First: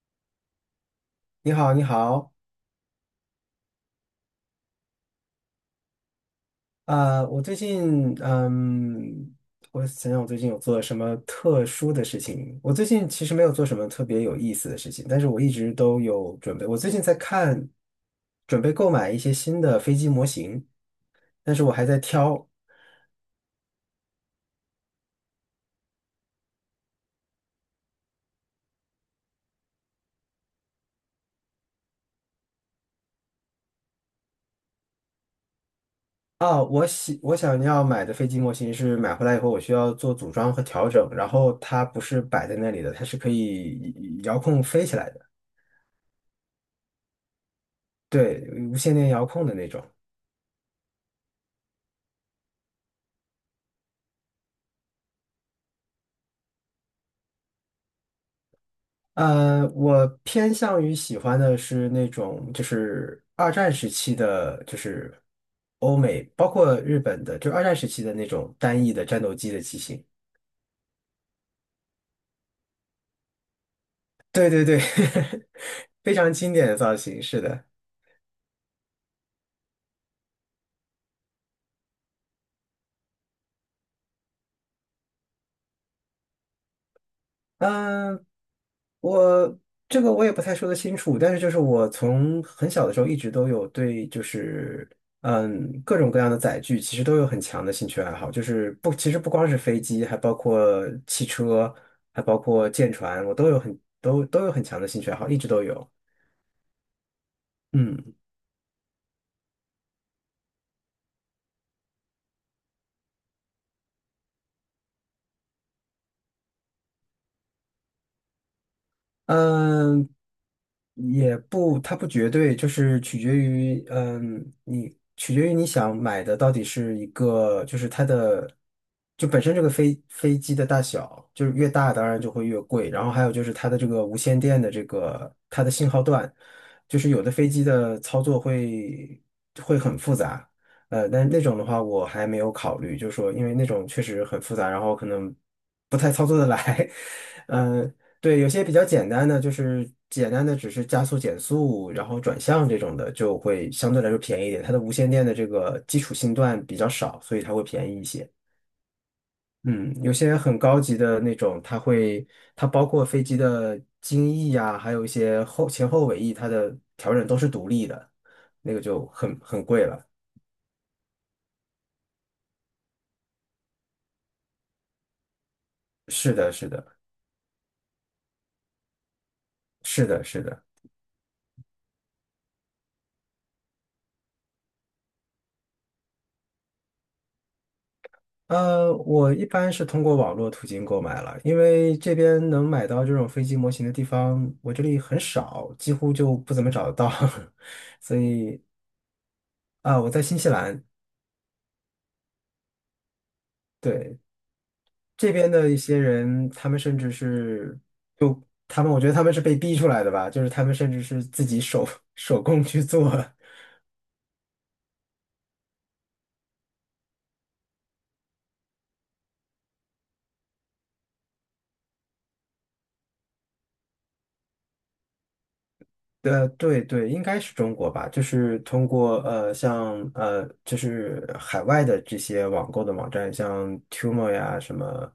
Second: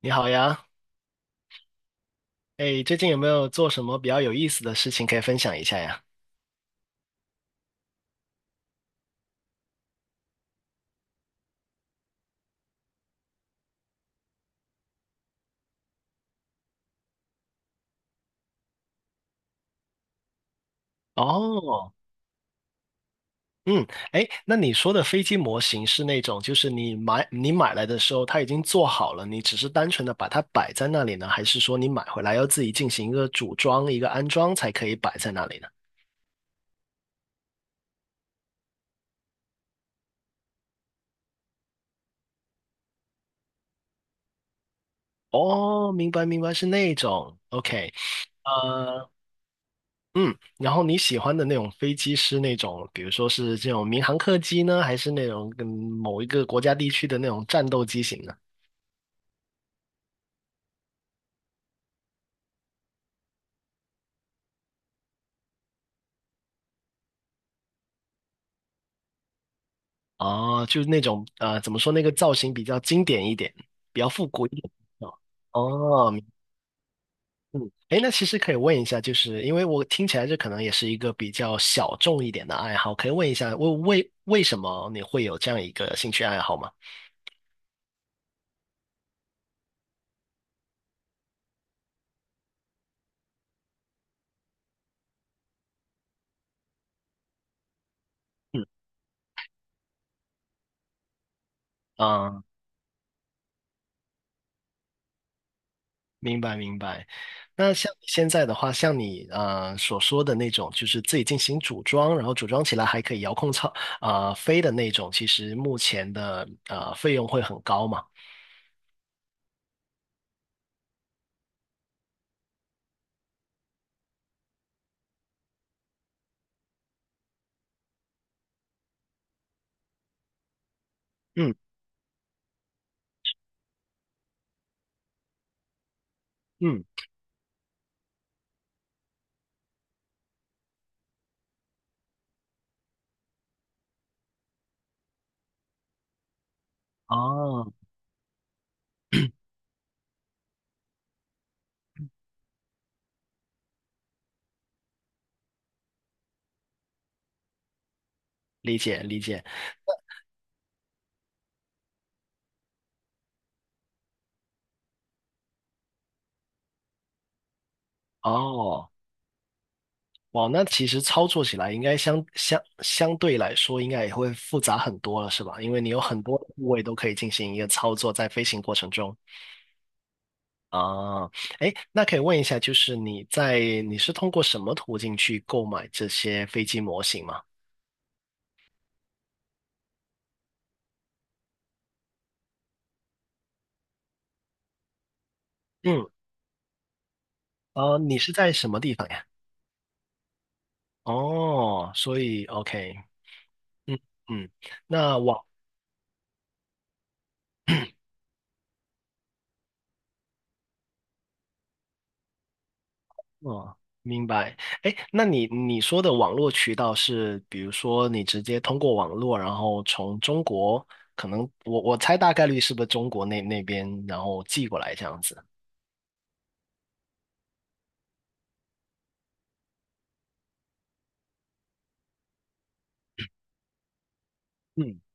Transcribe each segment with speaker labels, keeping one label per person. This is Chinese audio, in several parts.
Speaker 1: 你好呀。
Speaker 2: 你好，你好。
Speaker 1: 哎，最近有没有做什么比较有意思的事情可以分享一下呀？
Speaker 2: 我最近，我想想，我最近有做什么特殊的事情？我最近其实没有做什么特别有意思的事情，但是我一直都有准备。我最近在看，准备购买一些新的飞机模型，但是我还
Speaker 1: 哦。
Speaker 2: 在挑。
Speaker 1: 嗯。哎，那你说的飞机模型是那种，就是你买来的时候它已经做好了，你只是单纯的把它摆在那里呢，还是说你买回来要自己进行一个组装、一个安装才可以摆在那里呢？
Speaker 2: 哦，我想要买的飞机模型是买回来以后，我需要做组装和调整，然后它不是摆在那里的，它是可以遥控飞起来的。
Speaker 1: 哦，明白明白，是那种，OK，
Speaker 2: 对，无线电
Speaker 1: 呃。
Speaker 2: 遥控的那种。
Speaker 1: 嗯，然后你喜欢的那种飞机是那种，比如说是这种民航客机呢，还是那种跟某一个国家地区的那种战斗机型呢？
Speaker 2: 我偏向于喜欢的是那种，就是二战时期的，就是欧美，包括日本的，就二战时期的那种单翼的战斗机的机型。
Speaker 1: 哦，就是那种怎么说那个造型比较经典一点，比较复古
Speaker 2: 对
Speaker 1: 一
Speaker 2: 对
Speaker 1: 点。
Speaker 2: 对，
Speaker 1: 哦。哦
Speaker 2: 非
Speaker 1: 明
Speaker 2: 常经典的造型，是的。
Speaker 1: 嗯，哎，那其实可以问一下，就是因为我听起来这可能也是一个比较小众一点的爱好，可以问一下，为什么你会有这样一个兴趣爱好吗？
Speaker 2: 嗯，我这个我也不太说得清楚，但是就是我从很小的时候一直都有对就是各种各样的载具其实都有很强的兴趣爱好，就
Speaker 1: 嗯。
Speaker 2: 是不其实不光是飞机，还包括汽车，还包
Speaker 1: 啊。
Speaker 2: 括舰船，我都有都有很强的兴趣爱好，一直都有。
Speaker 1: 明白明白。那像你
Speaker 2: 嗯。
Speaker 1: 现在的话，像你所说的那种，就是自己进行组装，然后组装起来还可以遥控操、啊、飞的那种，其实目前的费用会很高嘛？
Speaker 2: 嗯，也不，它不绝对，就是取决于，你取决于你想买的到底是一个，就是它的，就本身这个飞机的大小，就是
Speaker 1: 嗯。
Speaker 2: 越大当然就会越贵，然后还有就是它的这个无线电的这个它的信号段，
Speaker 1: 嗯。
Speaker 2: 就是有的飞机的操作会很复杂。但是那种的话我还没有考虑，就是说因为那种确实很复杂，然后可能不太操作的来。
Speaker 1: 哦，
Speaker 2: 嗯，对，有些比较简单的，就是简单的只是加速、减速，然后转向这种的，就会相对来说便宜一点。它的无线电的这个基础信段比较少，所以它会便宜一些。
Speaker 1: 理解理解。
Speaker 2: 嗯，有些很高级的那种，它会它包括飞机的襟翼呀，还有一些后前后尾翼，它的调整都是独立的，那个
Speaker 1: 哦。
Speaker 2: 就很贵了。
Speaker 1: 哇，那其实操作起来应该相对来说应该也会复杂很多了，是吧？因为你有很
Speaker 2: 是
Speaker 1: 多
Speaker 2: 的，
Speaker 1: 部
Speaker 2: 是
Speaker 1: 位
Speaker 2: 的，
Speaker 1: 都可以进行一个操作，在飞行过程中。
Speaker 2: 是的，是的。
Speaker 1: 啊。哎，那可以问一下，就是你是通过什么途径去购买这些飞机模型吗？
Speaker 2: 我一般是通过网络途径购买了，因为这边能买到这种飞机模型的地方，我这里很少，几
Speaker 1: 嗯。
Speaker 2: 乎就不怎么找得到。
Speaker 1: 呃，
Speaker 2: 所
Speaker 1: 你是在
Speaker 2: 以
Speaker 1: 什么地方呀？
Speaker 2: 啊，我在新西兰。
Speaker 1: 哦，所以 OK。嗯。
Speaker 2: 对，
Speaker 1: 嗯。那
Speaker 2: 这
Speaker 1: 网
Speaker 2: 边的一些人，他们甚至是他们，我觉得他们是被逼出来的吧，就是他们甚至是自己手工去做。
Speaker 1: 哦，明白。哎，那你说的网络渠道是，比如说你直接通过网络，然后从中国，可能我猜大概率是不是中国那那边，然后寄过来这样子。
Speaker 2: 对对，应该是中国吧，就是通过像就是海外的这些网购的网站，像 Temu 呀什
Speaker 1: 嗯。
Speaker 2: 么，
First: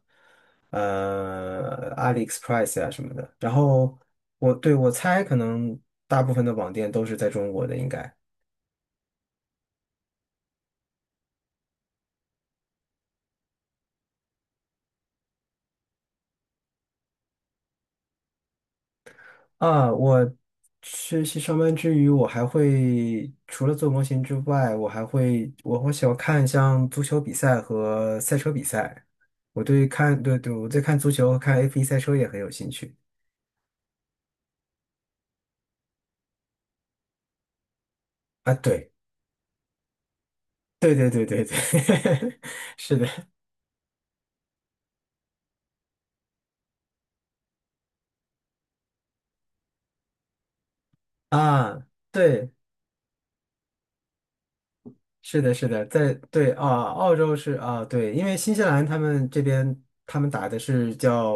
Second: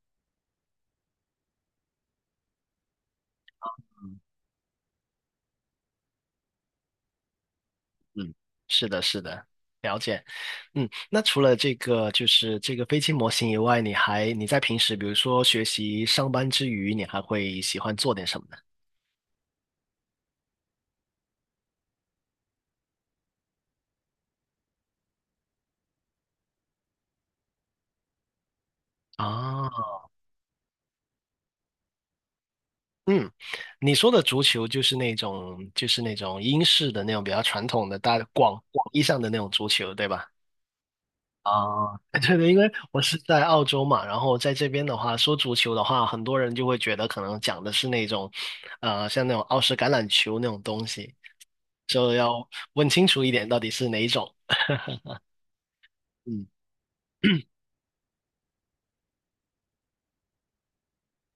Speaker 2: AliExpress 呀什么的。然后
Speaker 1: 嗯。
Speaker 2: 我猜，可能大部分的网店都是在中国的，应该。
Speaker 1: 嗯，是的，是的。了解。嗯，那除了这个就是这个飞机模型以外，你在平时，比如说学习、上班之余，你还会喜欢做点什么呢？
Speaker 2: 啊，我学习上班之余，我还会除了做模型之外，我还会我喜欢看像足球比赛和赛车比赛。我
Speaker 1: 啊。
Speaker 2: 对看对对，我对看足球和看 F1赛车也很有兴趣
Speaker 1: 嗯，你说的足球就是那种，就是那种英式的那种比较传统的大
Speaker 2: 啊。
Speaker 1: 广
Speaker 2: 对
Speaker 1: 义上的那种足球，对吧？
Speaker 2: 对对对对对，
Speaker 1: 啊，对对，因为
Speaker 2: 是
Speaker 1: 我是
Speaker 2: 的
Speaker 1: 在澳洲嘛，然后在这边的话，说足球的话，很多人就会觉得可能讲的是那种，像那种澳式橄榄球那种东西，
Speaker 2: 啊，
Speaker 1: 就要
Speaker 2: 对。
Speaker 1: 问清楚一点到底是哪一种。
Speaker 2: 是的，是的，
Speaker 1: 嗯。
Speaker 2: 对啊，澳洲是啊，对，因为新西兰他们这边他们打的是叫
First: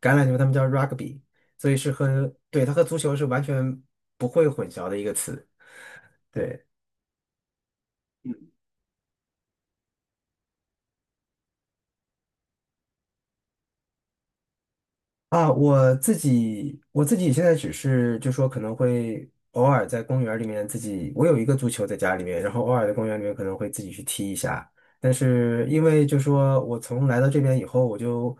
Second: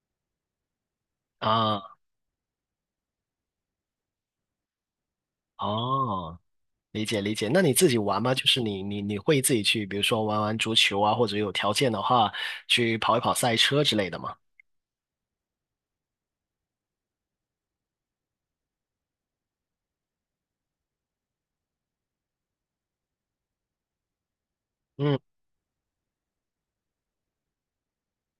Speaker 2: 橄榄球，他们叫 rugby，所以
Speaker 1: 啊。
Speaker 2: 对，它和足球是完全不会混淆的一个词。
Speaker 1: 哦，
Speaker 2: 对。
Speaker 1: 理解理解。那你自己玩吗？就是你会自己去，比如说玩玩足球啊，或者有条件的话去跑一跑赛车之类的吗？
Speaker 2: 啊，我自己现在只是就说可能会偶尔在公园里面自己，我有一个足球在家里面，然后偶尔在公园里面可能会自己去踢一下。但
Speaker 1: 嗯。
Speaker 2: 是因为就说我从来到这边以后，我就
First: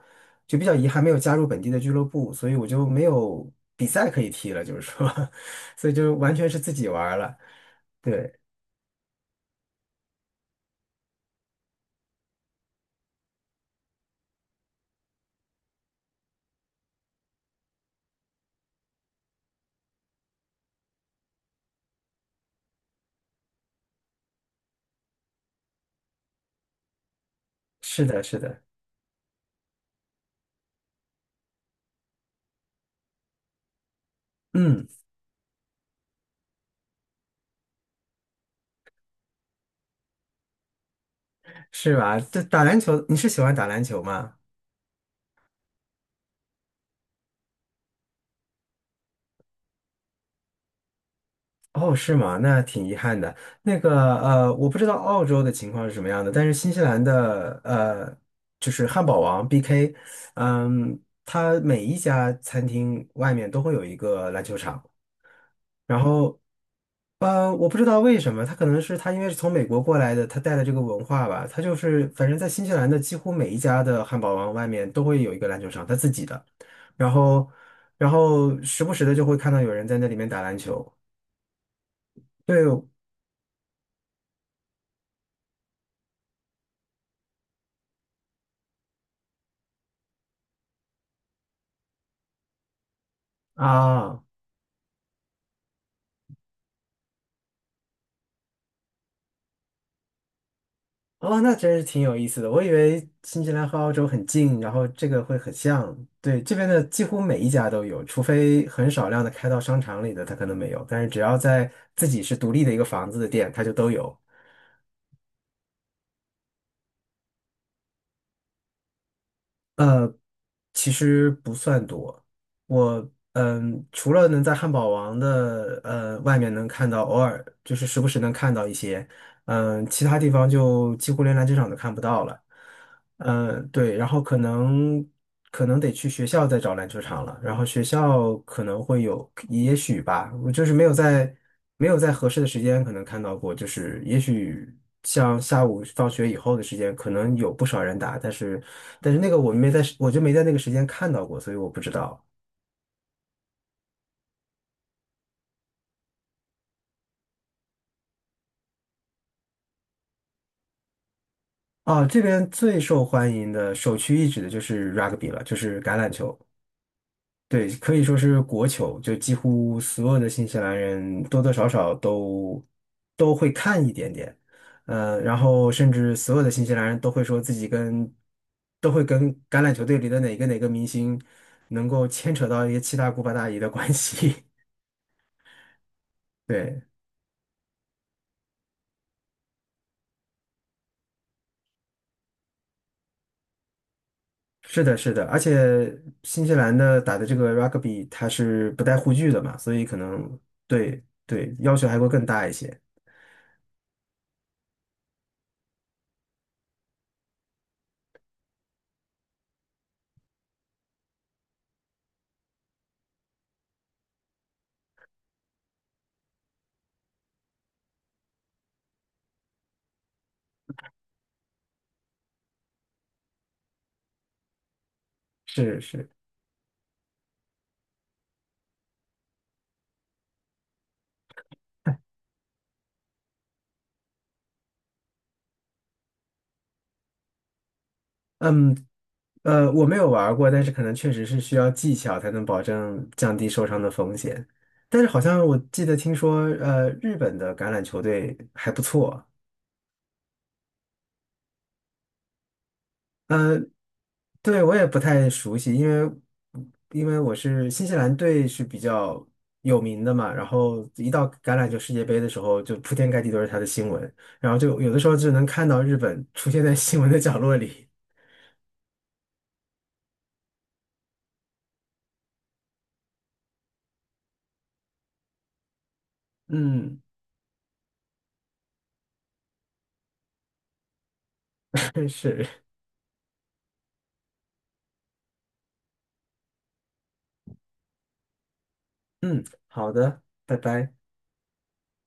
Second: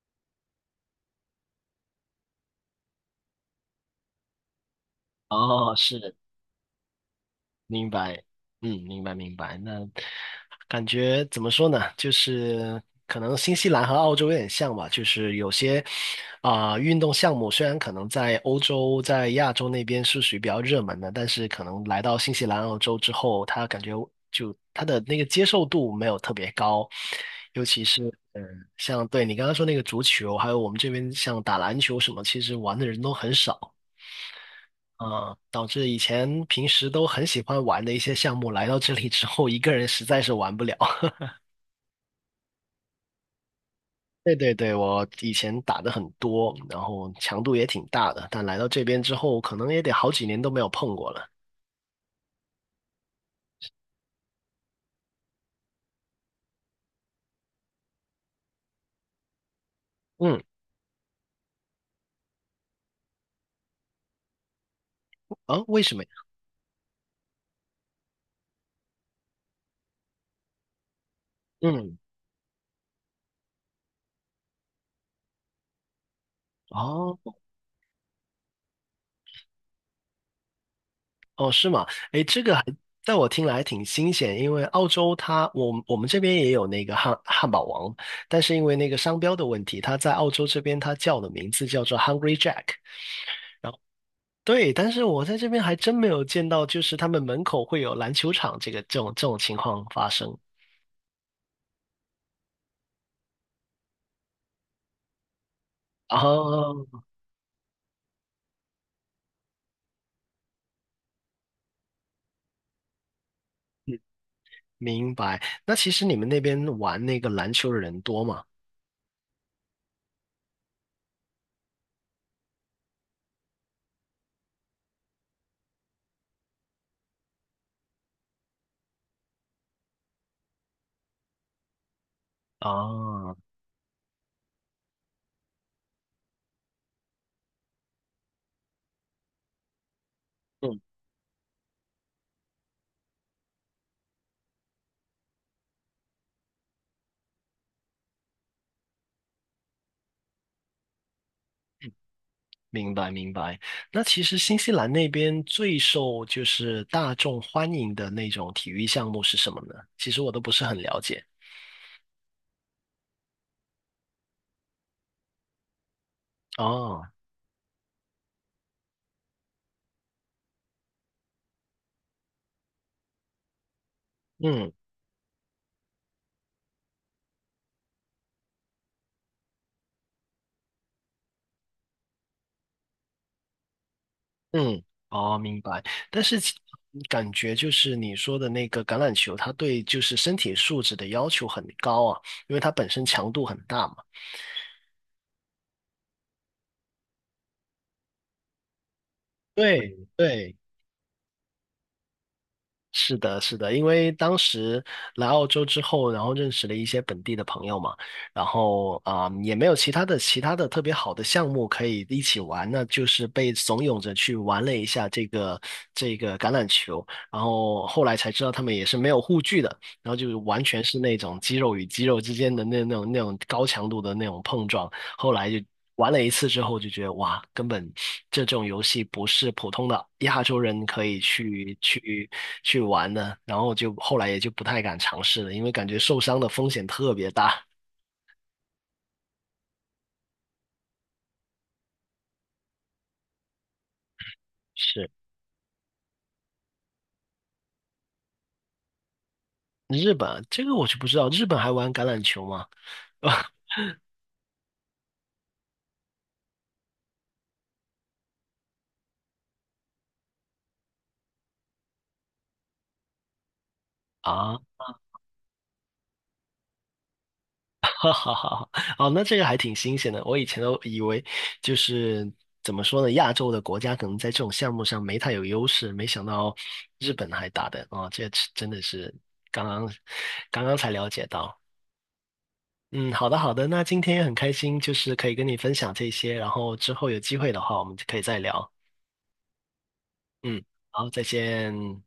Speaker 2: 就比较遗憾没有加入本地的俱乐部，所以我就没有比赛可以踢了，就是说，
Speaker 1: 哦，
Speaker 2: 所以
Speaker 1: 是。
Speaker 2: 就完全是自己玩儿了。
Speaker 1: 明白。
Speaker 2: 对，
Speaker 1: 嗯，明白明白。那感觉怎么说呢？就是可能新西兰和澳洲有点像吧，就是有些啊、运动项目虽然可能在欧洲、在亚洲那边是属于比较热门的，但是可能来到新西兰、澳洲之后，他感觉就他的那个接受度没有特别高，尤其是
Speaker 2: 是的，是
Speaker 1: 嗯，
Speaker 2: 的，
Speaker 1: 像对你刚刚说那个足球，还有我们这边像打篮球什么，其实玩的人都很少。
Speaker 2: 嗯，
Speaker 1: 啊，导致以前平时都很喜欢玩的一些项目，来到这里之后，一个人实在是玩不了。
Speaker 2: 是吧？这打篮球，你是喜欢打篮球吗？
Speaker 1: 对对对，我以前打的很多，然后强度也挺大的，但来到这边之后，可能也得好几年都没有碰过了。
Speaker 2: 哦，是吗？那挺遗憾的。那个我不知道澳洲的情况是什么样的，但是新西兰的就是汉堡王 BK，
Speaker 1: 嗯。
Speaker 2: 嗯，它每一家餐厅外面都会有一个篮球场。
Speaker 1: 啊，为什么
Speaker 2: 然
Speaker 1: 呀？
Speaker 2: 后我不知道为什么，他可能是他因为是从美国过来的，他带了这个文化吧，他就
Speaker 1: 嗯。
Speaker 2: 是反正在新西兰的几乎每一家的汉堡王外面都会有一个篮球场，他自己的。然
Speaker 1: 哦。
Speaker 2: 后然后时不时的就会看到有人在那里面打篮球。
Speaker 1: 哦，是吗？诶，这个还
Speaker 2: 对，
Speaker 1: 在我听来还挺新鲜，因为澳洲它，我们这边也有那个汉堡王，但是因为那个商标的问题，它在澳洲这边它叫的名字叫做 Hungry Jack。然
Speaker 2: 啊，
Speaker 1: 对，但是我在这边还真没有见到，就是他们门口会有篮球场这种情况发生。
Speaker 2: 哦，那真是挺有意思的。我以为新西兰和澳洲很近，然后这个会很像。对，这边的
Speaker 1: 哦。
Speaker 2: 几乎每一家都有，除非很少量的开到商场里的，它可能没有。但是只要在自己是独立的一个房子的店，它就都
Speaker 1: 嗯，
Speaker 2: 有。
Speaker 1: 明白。那其实你们那边玩那个篮球的人多吗？
Speaker 2: 呃，其实不算多。除了能在汉堡王的外面能看到，偶尔就是时不时能看到一些。其他地方就几乎连篮球场都看不到了。
Speaker 1: 啊。
Speaker 2: 嗯，对，然后可能得去学校再找篮球场了。然后学校可能会有，也许吧，我就是
Speaker 1: 嗯，
Speaker 2: 没有在合适的时间可能看到过，就是也许像下午放学以后的时间，可能有不少人打。但是那个我就没在那个时间看到过，所以我不知道。
Speaker 1: 明白明白。那其实新西兰那边最受就是大众欢迎的那种体育项目是什么呢？其实我都不是很了解。
Speaker 2: 啊，这边最受欢迎的首屈一指的就是 rugby 了，就是橄榄球。
Speaker 1: 哦。
Speaker 2: 对，可以说是国球，就几乎所有的新西兰人多多少少都会看一点点。
Speaker 1: 嗯。
Speaker 2: 然后甚至所有的新西兰人都会说自己跟都会跟橄榄球队里的哪个哪个明星能够牵扯到一些七大姑八大姨的关系。
Speaker 1: 嗯。哦，明白。但是 其
Speaker 2: 对，
Speaker 1: 感觉就是你说的那个橄榄球，它对就是身体素质的要求很高啊，因为它本身强度很大嘛。
Speaker 2: 是的，是的，而且新西兰的打的这个 rugby 它是不带护具的嘛，所以
Speaker 1: 对
Speaker 2: 可能
Speaker 1: 对，
Speaker 2: 对对要求还会更大一些。
Speaker 1: 是的，是的，因为当时来澳洲之后，然后认识了一些本地的朋友嘛，然后啊、也没有其他的特别好的项目可以一起玩，那就是被怂恿着去玩了一下这个橄榄球，然后后来才知道他们也是没有护具的，然后就是完全是那种肌肉与肌肉之间的那种高强度的那种碰撞，后来就
Speaker 2: 是
Speaker 1: 玩
Speaker 2: 是，
Speaker 1: 了一次之后就觉得哇，根本这种游戏不是普通的亚洲人可以去玩的，然后就后来也就不太敢尝试了，因为感觉受伤的风险特别大。
Speaker 2: 嗯我没有玩儿过，但是可能确实是需要技巧才能保证降低受伤的风险。但是
Speaker 1: 是。
Speaker 2: 好像我记得听说，日本的橄榄球队还不错。
Speaker 1: 日本，这个我就不知道，日本还玩橄榄球吗？
Speaker 2: 对，我也不太熟悉，因为新西兰队是比较有名的嘛，然后一到橄榄球世界杯的时候，就铺天盖地都是他的新闻，然后
Speaker 1: 啊，
Speaker 2: 就有的时候就能看到日本出现在新闻的角落里。
Speaker 1: 哈哈哈哈，哦，那这个还挺新鲜的。我以前都以为就是怎么说呢，亚洲的国家可能在这种项目上没太有优势，没想到
Speaker 2: 嗯，
Speaker 1: 日本还打的啊。哦，这真的是刚刚刚刚才了解到。
Speaker 2: 是，
Speaker 1: 嗯，好的好的，那今天也很开心，就是可以跟你分享这些，然后之后有机会的话，我们就可以再聊。
Speaker 2: 嗯，好的，拜
Speaker 1: 嗯，
Speaker 2: 拜。
Speaker 1: 好，再见。